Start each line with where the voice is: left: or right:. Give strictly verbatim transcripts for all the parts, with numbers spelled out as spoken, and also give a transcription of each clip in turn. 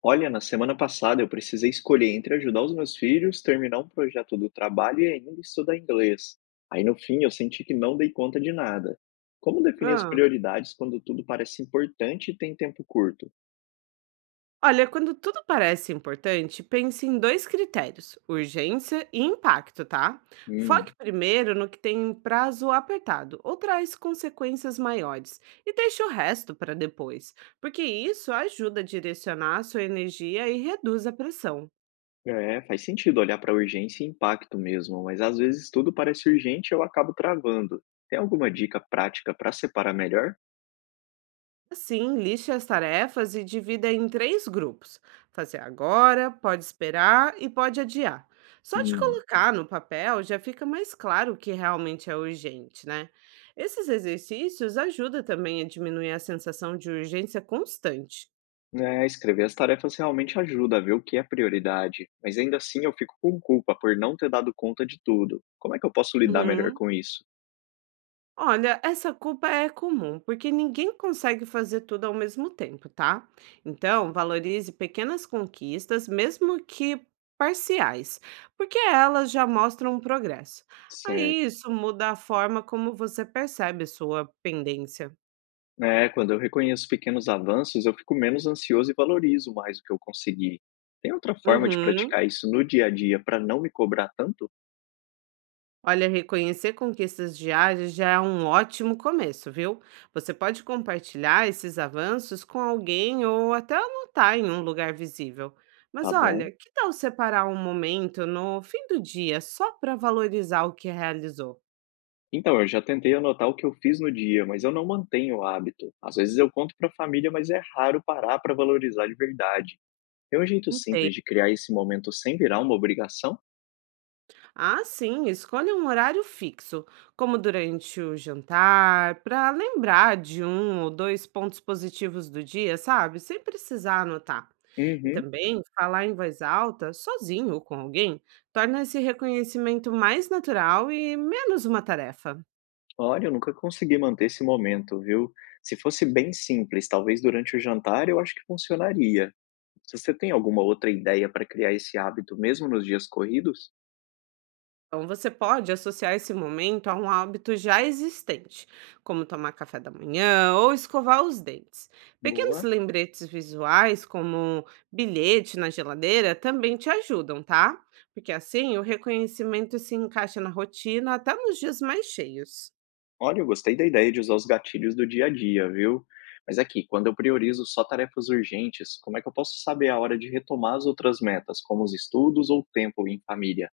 left: Olha, na semana passada eu precisei escolher entre ajudar os meus filhos, terminar um projeto do trabalho e ainda estudar inglês. Aí no fim eu senti que não dei conta de nada. Como definir as
right: Ah.
left: prioridades quando tudo parece importante e tem tempo curto?
right: Olha, quando tudo parece importante, pense em dois critérios: urgência e impacto, tá? Foque
left: Hum,
right: primeiro no que tem prazo apertado ou traz consequências maiores e deixe o resto para depois, porque isso ajuda a direcionar a sua energia e reduz a pressão.
left: é, faz sentido olhar para urgência e impacto mesmo, mas às vezes tudo parece urgente e eu acabo travando. Tem alguma dica prática para separar melhor?
right: Assim, liste as tarefas e divida em três grupos. Fazer agora, pode esperar e pode adiar. Só de
left: Hum.
right: colocar no papel já fica mais claro o que realmente é urgente, né? Esses exercícios ajudam também a diminuir a sensação de urgência constante.
left: É, escrever as tarefas realmente ajuda a ver o que é prioridade, mas ainda assim eu fico com culpa por não ter dado conta de tudo. Como é que eu posso lidar melhor
right: Uhum.
left: com isso?
right: Olha, essa culpa é comum, porque ninguém consegue fazer tudo ao mesmo tempo, tá? Então, valorize pequenas conquistas, mesmo que parciais, porque elas já mostram um progresso.
left: Certo.
right: Aí isso muda a forma como você percebe sua pendência.
left: É, quando eu reconheço pequenos avanços, eu fico menos ansioso e valorizo mais o que eu consegui. Tem outra forma de
right: Uhum.
left: praticar isso no dia a dia para não me cobrar tanto?
right: Olha, reconhecer conquistas diárias já é um ótimo começo, viu? Você pode compartilhar esses avanços com alguém ou até anotar em um lugar visível. Mas
left: Tá bom.
right: olha, que tal separar um momento no fim do dia só para valorizar o que realizou?
left: Então, eu já tentei anotar o que eu fiz no dia, mas eu não mantenho o hábito. Às vezes eu conto para a família, mas é raro parar para valorizar de verdade. Tem um jeito
right: Entende?
left: simples de criar esse momento sem virar uma obrigação?
right: Ah, sim, escolha um horário fixo, como durante o jantar, para lembrar de um ou dois pontos positivos do dia, sabe? Sem precisar anotar. E
left: Uhum.
right: também falar em voz alta, sozinho ou com alguém, torna esse reconhecimento mais natural e menos uma tarefa.
left: Olha, eu nunca consegui manter esse momento, viu. Se fosse bem simples, talvez durante o jantar, eu acho que funcionaria. Você tem alguma outra ideia para criar esse hábito mesmo nos dias corridos?
right: Então, você pode associar esse momento a um hábito já existente, como tomar café da manhã ou escovar os dentes. Pequenos
left: Boa.
right: lembretes visuais, como bilhete na geladeira, também te ajudam, tá? Porque assim o reconhecimento se encaixa na rotina até nos dias mais cheios.
left: Olha, eu gostei da ideia de usar os gatilhos do dia a dia, viu. Mas aqui, quando eu priorizo só tarefas urgentes, como é que eu posso saber a hora de retomar as outras metas, como os estudos ou o tempo em família?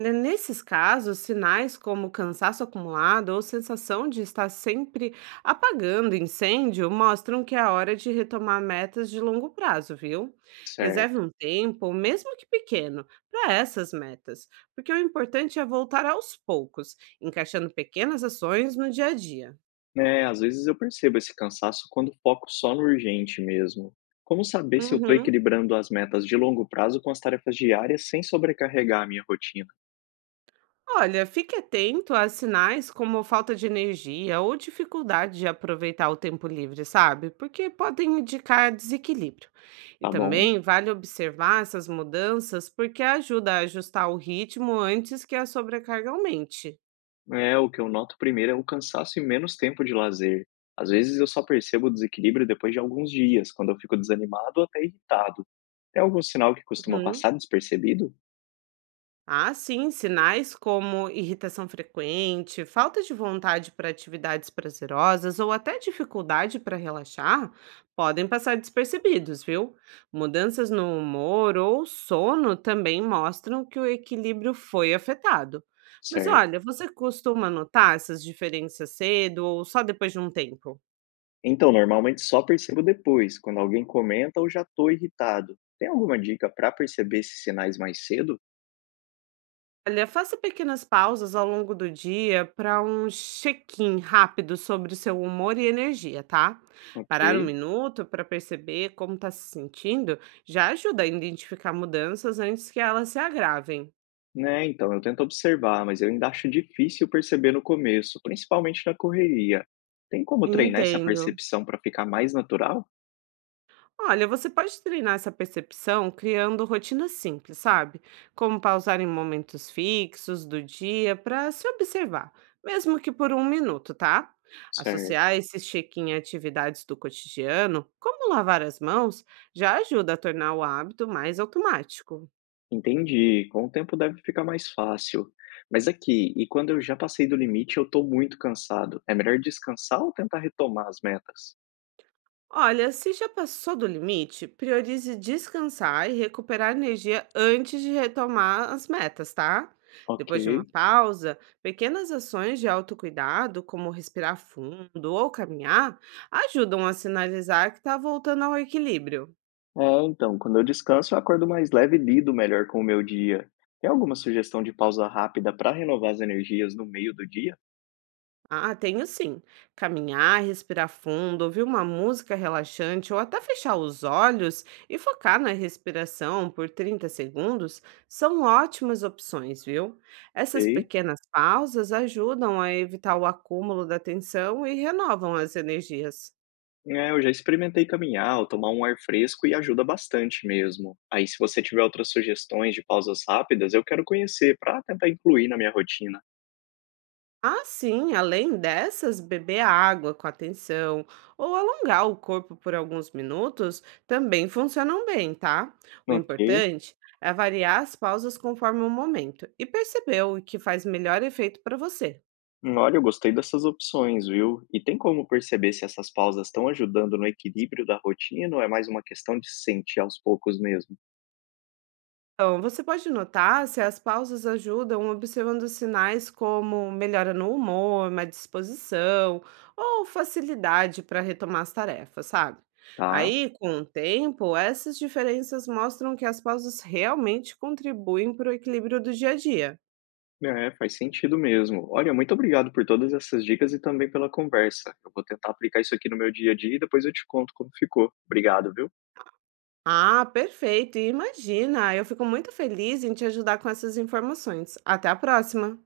right: Né, nesses casos, sinais como cansaço acumulado ou sensação de estar sempre apagando incêndio mostram que é a hora de retomar metas de longo prazo, viu? Reserve
left: Certo.
right: um tempo, mesmo que pequeno, para essas metas, porque o importante é voltar aos poucos, encaixando pequenas ações no dia a dia.
left: É, às vezes eu percebo esse cansaço quando foco só no urgente mesmo. Como saber se eu estou
right: Uhum.
left: equilibrando as metas de longo prazo com as tarefas diárias sem sobrecarregar a minha rotina?
right: Olha, fique atento a sinais como falta de energia ou dificuldade de aproveitar o tempo livre, sabe? Porque podem indicar desequilíbrio. E
left: Tá bom?
right: também vale observar essas mudanças porque ajuda a ajustar o ritmo antes que a sobrecarga aumente.
left: É, o que eu noto primeiro é o cansaço e menos tempo de lazer. Às vezes eu só percebo o desequilíbrio depois de alguns dias, quando eu fico desanimado ou até irritado. Tem algum sinal que costuma
right: Uhum.
left: passar despercebido?
right: Ah, sim, sinais como irritação frequente, falta de vontade para atividades prazerosas ou até dificuldade para relaxar podem passar despercebidos, viu? Mudanças no humor ou sono também mostram que o equilíbrio foi afetado. Mas
left: Certo.
right: olha, você costuma notar essas diferenças cedo ou só depois de um tempo?
left: Então, normalmente só percebo depois, quando alguém comenta ou já estou irritado. Tem alguma dica para perceber esses sinais mais cedo?
right: Olha, faça pequenas pausas ao longo do dia para um check-in rápido sobre o seu humor e energia, tá? Parar um
left: Ok.
right: minuto para perceber como está se sentindo já ajuda a identificar mudanças antes que elas se agravem.
left: Né, então, eu tento observar, mas eu ainda acho difícil perceber no começo, principalmente na correria. Tem como treinar essa
right: Entendo.
left: percepção para ficar mais natural?
right: Olha, você pode treinar essa percepção criando rotinas simples, sabe? Como pausar em momentos fixos do dia para se observar, mesmo que por um minuto, tá?
left: Certo.
right: Associar esse check-in a atividades do cotidiano, como lavar as mãos, já ajuda a tornar o hábito mais automático.
left: Entendi. Com o tempo deve ficar mais fácil. Mas aqui, e quando eu já passei do limite, eu estou muito cansado. É melhor descansar ou tentar retomar as metas?
right: Olha, se já passou do limite, priorize descansar e recuperar energia antes de retomar as metas, tá?
left: Ok.
right: Depois de uma pausa, pequenas ações de autocuidado, como respirar fundo ou caminhar, ajudam a sinalizar que está voltando ao equilíbrio.
left: É, então, quando eu descanso, eu acordo mais leve e lido melhor com o meu dia. Tem alguma sugestão de pausa rápida para renovar as energias no meio do dia?
right: Ah, tenho sim. Caminhar, respirar fundo, ouvir uma música relaxante ou até fechar os olhos e focar na respiração por trinta segundos são ótimas opções, viu? Essas
left: Ok.
right: pequenas pausas ajudam a evitar o acúmulo da tensão e renovam as energias.
left: É, eu já experimentei caminhar ou tomar um ar fresco e ajuda bastante mesmo. Aí, se você tiver outras sugestões de pausas rápidas, eu quero conhecer para tentar incluir na minha rotina.
right: Ah, sim, além dessas, beber água com atenção ou alongar o corpo por alguns minutos também funcionam bem, tá? O
left: Ok.
right: importante é variar as pausas conforme o momento e perceber o que faz melhor efeito para você.
left: Hum, olha, eu gostei dessas opções, viu? E tem como perceber se essas pausas estão ajudando no equilíbrio da rotina ou é mais uma questão de se sentir aos poucos mesmo?
right: Então, você pode notar se as pausas ajudam observando sinais como melhora no humor, má disposição ou facilidade para retomar as tarefas, sabe?
left: Tá?
right: Aí, com o tempo, essas diferenças mostram que as pausas realmente contribuem para o equilíbrio do dia a dia.
left: É, faz sentido mesmo. Olha, muito obrigado por todas essas dicas e também pela conversa. Eu vou tentar aplicar isso aqui no meu dia a dia e depois eu te conto como ficou. Obrigado, viu?
right: Ah, perfeito! E imagina, eu fico muito feliz em te ajudar com essas informações. Até a próxima!